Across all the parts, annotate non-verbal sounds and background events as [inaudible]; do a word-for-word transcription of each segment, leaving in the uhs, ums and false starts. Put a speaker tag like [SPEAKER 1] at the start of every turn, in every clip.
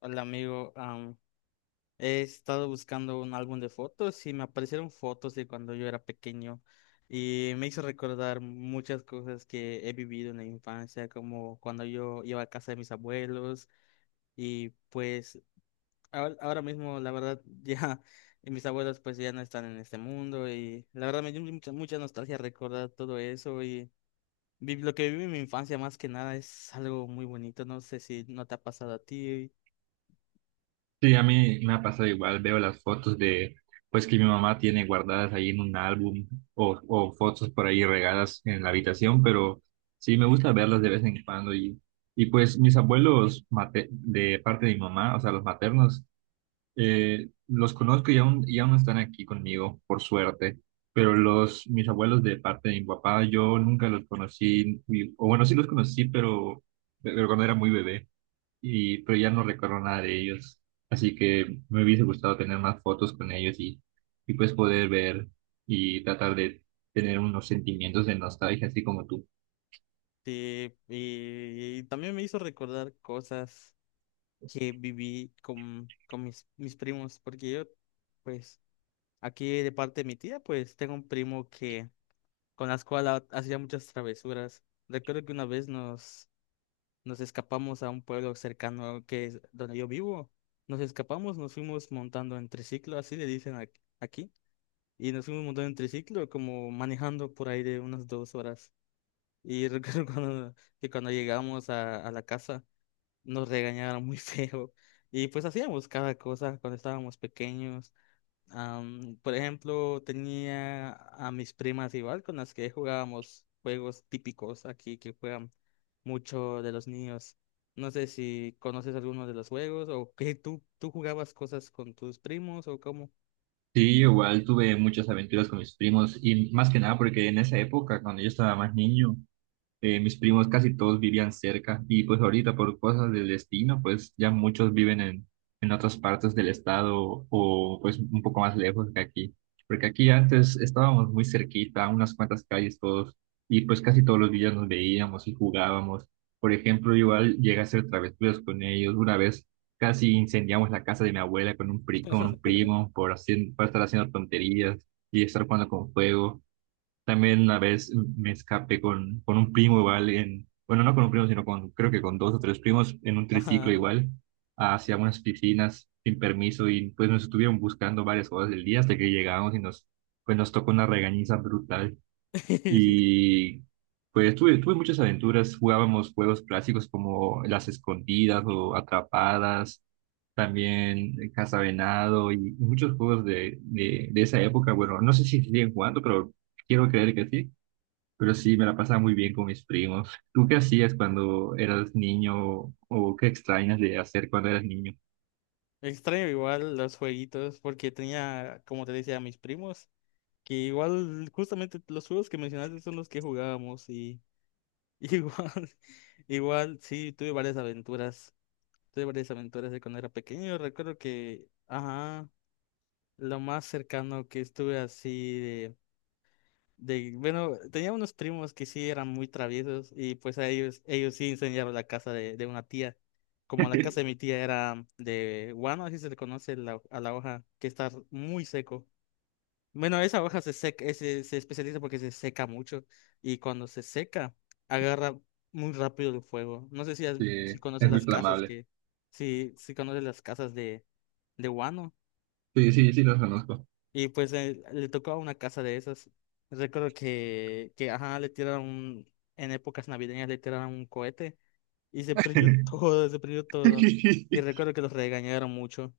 [SPEAKER 1] Hola amigo, am, he estado buscando un álbum de fotos y me aparecieron fotos de cuando yo era pequeño y me hizo recordar muchas cosas que he vivido en la infancia, como cuando yo iba a casa de mis abuelos y pues ahora, ahora mismo la verdad [laughs] ya mis abuelos pues ya no están en este mundo y la verdad me dio mucha, mucha nostalgia recordar todo eso y vi- lo que viví en mi infancia más que nada es algo muy bonito, no sé si no te ha pasado a ti.
[SPEAKER 2] Sí, a mí me ha pasado igual, veo las fotos de, pues que mi mamá tiene guardadas ahí en un álbum o, o fotos por ahí regadas en la habitación, pero sí me gusta verlas de vez en cuando y, y pues mis abuelos mate- de parte de mi mamá, o sea, los maternos, eh, los conozco y aún, y aún están aquí conmigo, por suerte, pero los, mis abuelos de parte de mi papá, yo nunca los conocí, ni- o bueno, sí los conocí, pero, pero cuando era muy bebé y pero ya no recuerdo nada de ellos. Así que me hubiese gustado tener más fotos con ellos y, y pues poder ver y tratar de tener unos sentimientos de nostalgia, así como tú.
[SPEAKER 1] Sí, y y también me hizo recordar cosas que viví con, con mis, mis primos, porque yo, pues, aquí de parte de mi tía, pues, tengo un primo que, con las cual hacía muchas travesuras. Recuerdo que una vez nos, nos escapamos a un pueblo cercano que es donde yo vivo. Nos escapamos, nos fuimos montando en triciclo, así le dicen ac- aquí, y nos fuimos montando en triciclo, como manejando por ahí de unas dos horas. Y recuerdo [laughs] cuando, que cuando llegamos a a la casa, nos regañaron muy [laughs] feo. Y pues hacíamos cada cosa cuando estábamos pequeños. Am, por ejemplo, tenía a mis primas igual con las que jugábamos juegos típicos aquí que juegan mucho de los niños. No sé si conoces alguno de los juegos o que tú, tú jugabas cosas con tus primos o cómo.
[SPEAKER 2] Sí, igual tuve muchas aventuras con mis primos y más que nada porque en esa época, cuando yo estaba más niño, Eh, mis primos casi todos vivían cerca y pues ahorita por cosas del destino, pues ya muchos viven en, en otras partes del estado o pues un poco más lejos que aquí. Porque aquí antes estábamos muy cerquita, a unas cuantas calles todos, y pues casi todos los días nos veíamos y jugábamos. Por ejemplo, igual llegué a hacer travesuras con ellos. Una vez casi incendiamos la casa de mi abuela con un, pri- con un primo por, hacer, por estar haciendo tonterías y estar jugando con fuego. También una vez me escapé con, con un primo igual en, bueno, no con un primo, sino con, creo que con dos o tres primos en un triciclo
[SPEAKER 1] Ajá.
[SPEAKER 2] igual, hacia unas piscinas sin permiso y pues nos estuvieron buscando varias horas del día hasta que llegamos y nos, pues nos tocó una regañiza brutal.
[SPEAKER 1] [laughs]
[SPEAKER 2] Y pues tuve, tuve muchas aventuras, jugábamos juegos clásicos como las escondidas o atrapadas, también eh, cazavenado y muchos juegos de, de, de esa época. Bueno, no sé si siguen jugando, pero quiero creer que sí. Pero sí, me la pasaba muy bien con mis primos. ¿Tú qué hacías cuando eras niño o qué extrañas de hacer cuando eras niño?
[SPEAKER 1] Extraño igual los jueguitos porque tenía, como te decía, a mis primos que igual justamente los juegos que mencionaste son los que jugábamos. [laughs] Igual, igual, sí, tuve varias aventuras. Tuve varias aventuras de cuando era pequeño. Recuerdo que, ajá, lo más cercano que estuve así de, de, bueno, tenía unos primos que sí eran muy traviesos y pues a ellos, ellos sí incendiaron la casa de, de una tía. Como la casa de mi tía era de guano, así se le conoce la- a la hoja, que está muy seco. Bueno, esa hoja se seca, eh, se, se especializa porque se seca mucho y cuando se seca agarra muy rápido el fuego. No sé si, has-
[SPEAKER 2] Sí,
[SPEAKER 1] si conoces
[SPEAKER 2] es muy
[SPEAKER 1] las casas
[SPEAKER 2] flamable.
[SPEAKER 1] que, si, si conoces las casas de, de Wano
[SPEAKER 2] Sí, sí, sí, los conozco.
[SPEAKER 1] y pues eh, le tocó a una casa de esas. Recuerdo que, que ajá, le tiraron un- en épocas navideñas le tiraron un cohete y se prendió [laughs]
[SPEAKER 2] [laughs]
[SPEAKER 1] todo, se prendió todo. Y recuerdo que los regañaron mucho.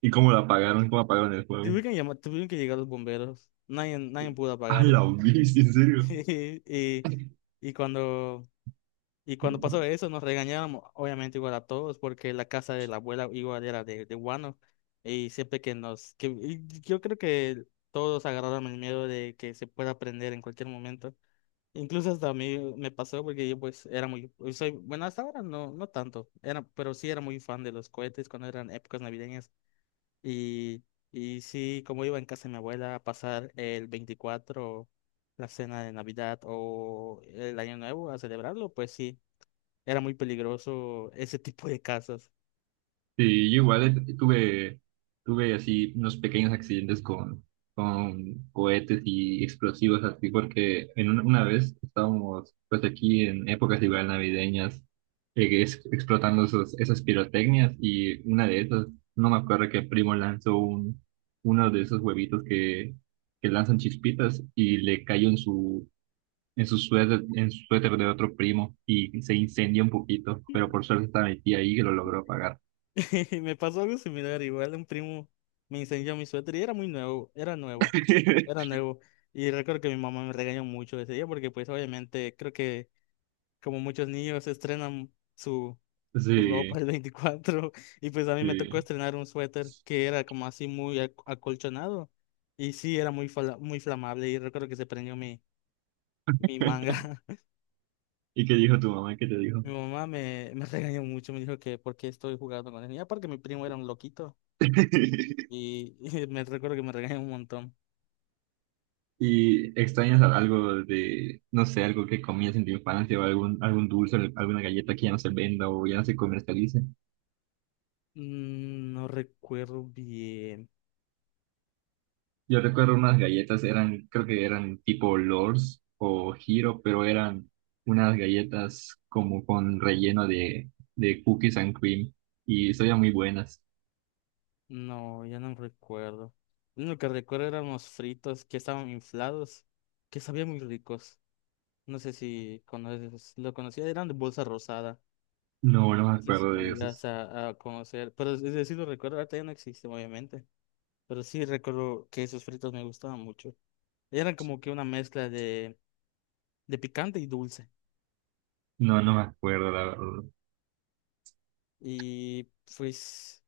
[SPEAKER 2] ¿Y cómo la apagaron? ¿Cómo apagaron el juego?
[SPEAKER 1] Tuvieron que llamar, tuvieron que llegar los bomberos. Nadie, nadie pudo
[SPEAKER 2] [laughs] A
[SPEAKER 1] apagarlo.
[SPEAKER 2] la bici, en
[SPEAKER 1] [laughs]
[SPEAKER 2] serio.
[SPEAKER 1] Y, y cuando, y cuando pasó eso, nos regañábamos, obviamente igual a todos, porque la casa de la abuela igual era de, de guano. Y siempre que nos, que y yo creo que todos agarraron el miedo de que se pueda prender en cualquier momento. Incluso hasta a mí me pasó porque yo pues era muy, soy, bueno, hasta ahora no, no tanto, era, pero sí era muy fan de los cohetes cuando eran épocas navideñas. Y, y sí, como iba en casa de mi abuela a pasar el veinticuatro, la cena de Navidad o el Año Nuevo a celebrarlo, pues sí, era muy peligroso ese tipo de casas.
[SPEAKER 2] Sí, yo igual eh, tuve, tuve así unos pequeños accidentes con, con cohetes y explosivos así, porque en una, una vez estábamos pues aquí en épocas igual navideñas, eh, es- explotando esos, esas pirotecnias y una de esas, no me acuerdo que primo lanzó un, uno de esos huevitos que, que lanzan chispitas y le cayó en su, en su suéter, en su suéter de otro primo y se incendió un poquito, pero por suerte estaba mi tía ahí que lo logró apagar.
[SPEAKER 1] [laughs] Y me pasó algo similar, igual un primo me incendió mi suéter y era muy nuevo, era nuevo, era
[SPEAKER 2] [laughs]
[SPEAKER 1] nuevo. Y recuerdo que mi mamá me regañó mucho ese día porque pues obviamente creo que como muchos niños estrenan su tu ropa
[SPEAKER 2] Sí,
[SPEAKER 1] el veinticuatro [laughs] y pues a mí me tocó
[SPEAKER 2] sí.
[SPEAKER 1] estrenar un suéter que era como así muy ac- acolchonado y sí era muy fala- muy flamable y recuerdo que se prendió mi, mi manga.
[SPEAKER 2] ¿Y qué dijo tu mamá? ¿Qué te
[SPEAKER 1] [laughs]
[SPEAKER 2] dijo?
[SPEAKER 1] Mi mamá me, me regañó mucho, me dijo que por qué estoy jugando con él. Y aparte mi primo era un loquito
[SPEAKER 2] [laughs]
[SPEAKER 1] y, [laughs] y me recuerdo que me regañó un montón.
[SPEAKER 2] ¿Y extrañas algo de, no sé, algo que comías en tu infancia o algún, algún dulce, alguna galleta que ya no se venda o ya no se comercialice?
[SPEAKER 1] Mm, no recuerdo bien,
[SPEAKER 2] Yo recuerdo unas galletas, eran, creo que eran tipo Lors o Giro, pero eran unas galletas como con relleno de, de cookies and cream y sabían muy buenas.
[SPEAKER 1] no, ya no recuerdo. Lo único que recuerdo eran unos fritos que estaban inflados, que sabían muy ricos. No sé si conoces, lo conocía, eran de bolsa rosada.
[SPEAKER 2] No, no me
[SPEAKER 1] No sé si
[SPEAKER 2] acuerdo de
[SPEAKER 1] llegas
[SPEAKER 2] esos.
[SPEAKER 1] a, a conocer, pero es decir, lo recuerdo, ahorita ya no existen, obviamente. Pero sí recuerdo que esos fritos me gustaban mucho. Eran como que una mezcla de, de picante y dulce.
[SPEAKER 2] No, no me acuerdo, la verdad.
[SPEAKER 1] Y pues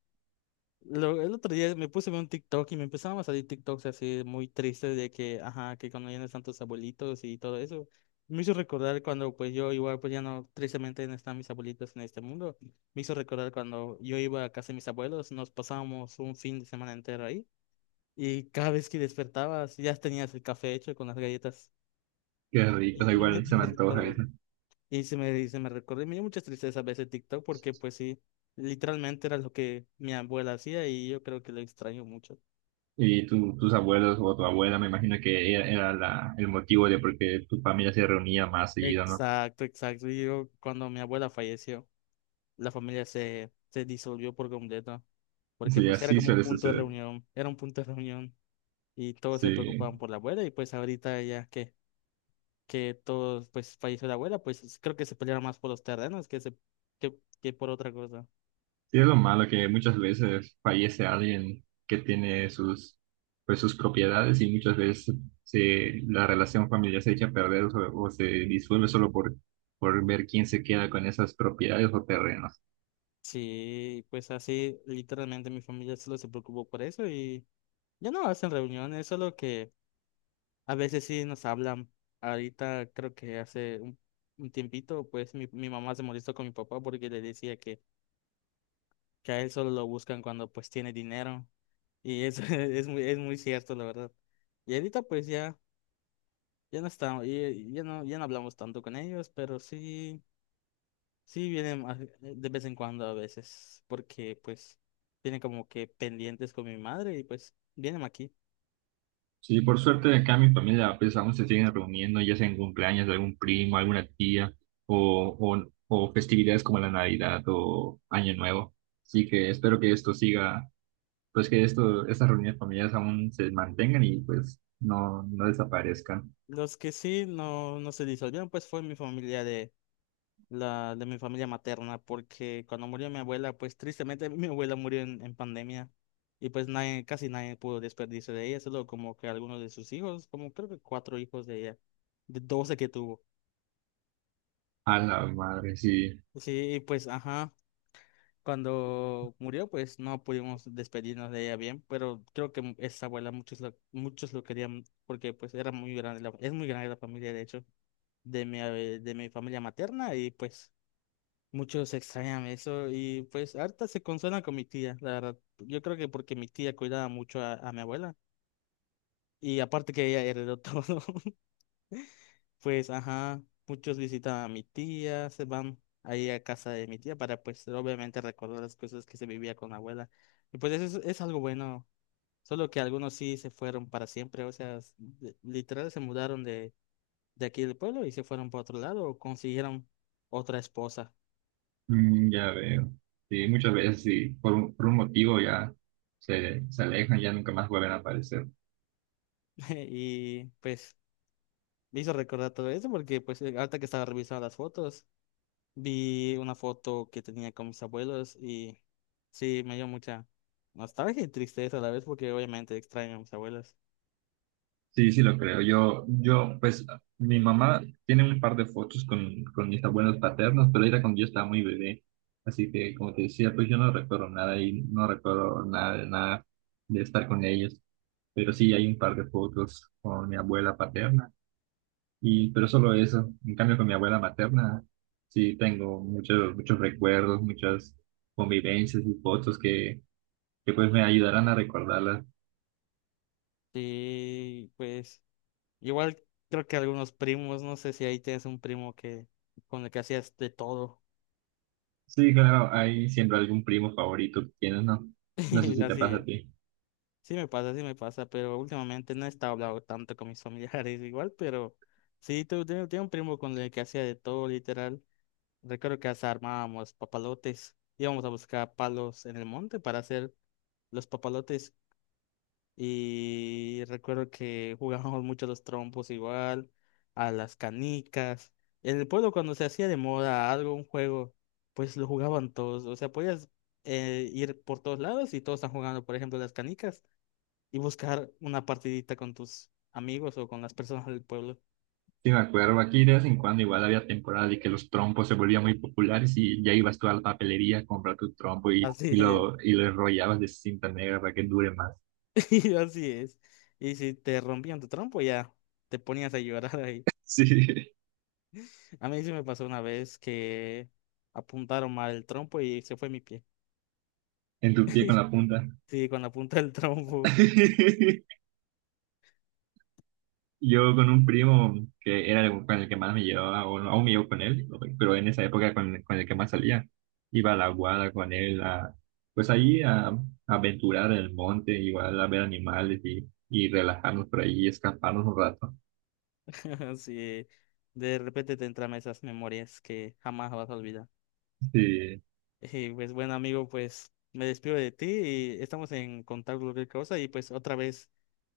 [SPEAKER 1] Lo- el otro día me puse a ver un TikTok y me empezaban a salir TikToks así muy tristes de que, ajá, que cuando ya no están tus abuelitos y todo eso. Me hizo recordar cuando pues yo igual pues ya no, tristemente no están mis abuelitos en este mundo. Me hizo recordar cuando yo iba a casa de mis abuelos, nos pasábamos un fin de semana entero ahí y cada vez que despertabas ya tenías el café hecho con las galletas.
[SPEAKER 2] Qué
[SPEAKER 1] Y,
[SPEAKER 2] ricas,
[SPEAKER 1] y me,
[SPEAKER 2] igual
[SPEAKER 1] y
[SPEAKER 2] se me
[SPEAKER 1] me
[SPEAKER 2] antoja
[SPEAKER 1] recordó,
[SPEAKER 2] eso.
[SPEAKER 1] y se me, y se me recordó y me dio mucha tristeza ver ese TikTok porque pues sí, literalmente era lo que mi abuela hacía y yo creo que lo extraño mucho.
[SPEAKER 2] Y tu- tus abuelos o tu abuela, me imagino que era, era la, el motivo de por qué tu familia se reunía más seguido, ¿no?
[SPEAKER 1] Exacto, exacto. Y yo, cuando mi abuela falleció, la familia se, se disolvió por completo, porque
[SPEAKER 2] Sí,
[SPEAKER 1] pues era
[SPEAKER 2] así
[SPEAKER 1] como un
[SPEAKER 2] suele
[SPEAKER 1] punto de
[SPEAKER 2] suceder.
[SPEAKER 1] reunión, era un punto de reunión y todos se
[SPEAKER 2] Sí.
[SPEAKER 1] preocupaban por la abuela y pues ahorita ya que, que todos, pues falleció la abuela, pues es- creo que se pelearon más por los terrenos que, se, que, que por otra cosa.
[SPEAKER 2] Sí, es lo malo que muchas veces fallece alguien que tiene sus, pues, sus propiedades y muchas veces se, la relación familiar se echa a perder o, o se disuelve solo por, por ver quién se queda con esas propiedades o terrenos.
[SPEAKER 1] Sí, pues así literalmente mi familia solo se preocupó por eso y ya no hacen reuniones, solo que... A veces sí nos hablan. Ahorita creo que hace un, un tiempito, pues mi, mi mamá se molestó con mi papá porque le decía que, que a él solo lo buscan cuando pues tiene dinero. Y eso [laughs] es muy, es muy cierto, la verdad. Y ahorita pues ya, ya no estamos, y- ya no, ya no hablamos tanto con ellos, pero sí, sí vienen a- de vez en cuando a veces, porque pues tienen como que pendientes con mi madre y pues vienen aquí.
[SPEAKER 2] Sí, por suerte acá mi familia pues aún se siguen reuniendo, ya sea en cumpleaños de algún primo, alguna tía o, o, o festividades como la Navidad o Año Nuevo. Así que espero que esto siga pues que esto, estas reuniones familiares aún se mantengan y pues no, no desaparezcan.
[SPEAKER 1] Los que sí no, no se disolvieron, pues fue mi familia la de mi familia materna, porque cuando murió mi abuela, pues tristemente [laughs] mi abuela murió en, en pandemia y pues nadie, casi nadie pudo despedirse de ella, solo como que algunos de sus hijos, como creo que cuatro hijos de ella, de doce que tuvo.
[SPEAKER 2] A la madre, sí.
[SPEAKER 1] Sí, y pues ajá, cuando murió, pues no pudimos despedirnos de ella bien, pero creo que esa abuela muchos lo, muchos lo querían porque pues era muy grande, la- es muy grande la familia de hecho, de mi, eh, de mi familia materna y pues muchos extrañan eso y pues harta se consuela con mi tía, la verdad. Yo creo que porque mi tía cuidaba mucho a, a mi abuela y aparte que ella heredó [laughs] todo, pues ajá, muchos visitan a mi tía, se van ahí a casa de mi tía para pues obviamente recordar las cosas que se vivía con la abuela. Y pues eso es, es algo bueno, solo que algunos sí se fueron para siempre, o sea, s- de- literal se mudaron de, de aquí del pueblo y se fueron para otro lado o consiguieron otra esposa
[SPEAKER 2] Mm, ya veo. Sí, muchas veces sí, por un, por un motivo ya se, se alejan, ya nunca más vuelven a aparecer.
[SPEAKER 1] [laughs] y pues... Me hizo recordar todo eso porque pues eh, ahorita que estaba revisando las fotos, vi una foto que tenía con mis abuelos y sí, me dio mucha nostalgia y tristeza a la vez porque obviamente extraño a mis abuelos.
[SPEAKER 2] Sí, sí, lo creo. Yo, yo, pues mi mamá tiene un par de fotos con, con mis abuelos paternos, pero era cuando yo estaba muy bebé. Así que, como te decía, pues yo no recuerdo nada y no recuerdo nada, de nada de estar con ellos. Pero sí hay un par de fotos con mi abuela paterna. Y, pero solo eso. En cambio, con mi abuela materna, sí tengo muchos, muchos recuerdos, muchas convivencias y fotos que, que pues me ayudarán a recordarlas.
[SPEAKER 1] Sí, pues igual creo que algunos primos, no sé si ahí tienes un primo que con el que hacías de todo.
[SPEAKER 2] Sí, claro, hay siempre algún primo favorito que tienes, ¿no? No sé
[SPEAKER 1] [laughs]
[SPEAKER 2] si te pasa a
[SPEAKER 1] Así,
[SPEAKER 2] ti.
[SPEAKER 1] sí me pasa, sí me pasa, pero últimamente no he estado hablando tanto con mis familiares [laughs] igual, pero sí, tengo, tengo tengo un primo con el que hacía de todo literal. Recuerdo que hasta armábamos papalotes. Íbamos a buscar palos en el monte para hacer los papalotes. Y recuerdo que [laughs] jugábamos mucho a los trompos igual, a las canicas. En el pueblo cuando se hacía de moda algo, un juego, pues lo jugaban todos. O sea, podías eh, ir por todos lados y todos están jugando, por ejemplo, las canicas y buscar una partidita con tus amigos o con las personas del pueblo.
[SPEAKER 2] Sí, me acuerdo, aquí de vez en cuando igual había temporada y que los trompos se volvían muy populares y ya ibas tú a la papelería a comprar tu trompo y,
[SPEAKER 1] Así
[SPEAKER 2] y
[SPEAKER 1] [laughs]
[SPEAKER 2] lo, y lo enrollabas de cinta negra para que dure más.
[SPEAKER 1] [laughs] sí, así es. Y si te rompían tu trompo, ya te ponías a llorar ahí.
[SPEAKER 2] Sí, [laughs]
[SPEAKER 1] A mí sí me pasó una vez que apuntaron mal el trompo y se fue mi pie.
[SPEAKER 2] en tu pie con la punta.
[SPEAKER 1] Sí, cuando apunta el trompo,
[SPEAKER 2] [laughs] Yo con un primo que era el- con el que más me llevaba, o no, aún me llevo con él, pero en esa época con, con el que más salía, iba a la guada con él, a, pues ahí a, a aventurar en el monte, igual a ver animales y, y relajarnos por ahí y escaparnos un rato.
[SPEAKER 1] [laughs] sí, de repente te entran esas memorias que jamás vas a olvidar.
[SPEAKER 2] Sí.
[SPEAKER 1] Y pues bueno, amigo, pues me despido de ti y estamos en contacto cualquier cosa y pues otra vez,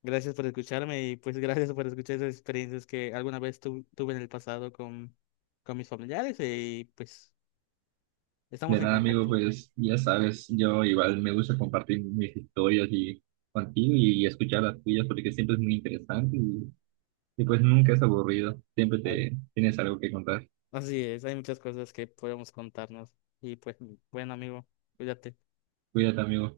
[SPEAKER 1] gracias por escucharme y pues [laughs] gracias por escuchar esas experiencias que alguna vez tu- tuve en el pasado con, con mis familiares y pues... Estamos
[SPEAKER 2] De
[SPEAKER 1] en
[SPEAKER 2] nada, amigo,
[SPEAKER 1] contacto.
[SPEAKER 2] pues ya sabes, yo igual me gusta compartir mis historias y contigo y escuchar las tuyas porque siempre es muy interesante y, y pues nunca es aburrido, siempre
[SPEAKER 1] Ah,
[SPEAKER 2] te tienes algo que contar.
[SPEAKER 1] así es, hay muchas cosas que podemos contarnos. Y pues, buen amigo, cuídate.
[SPEAKER 2] Cuídate, amigo.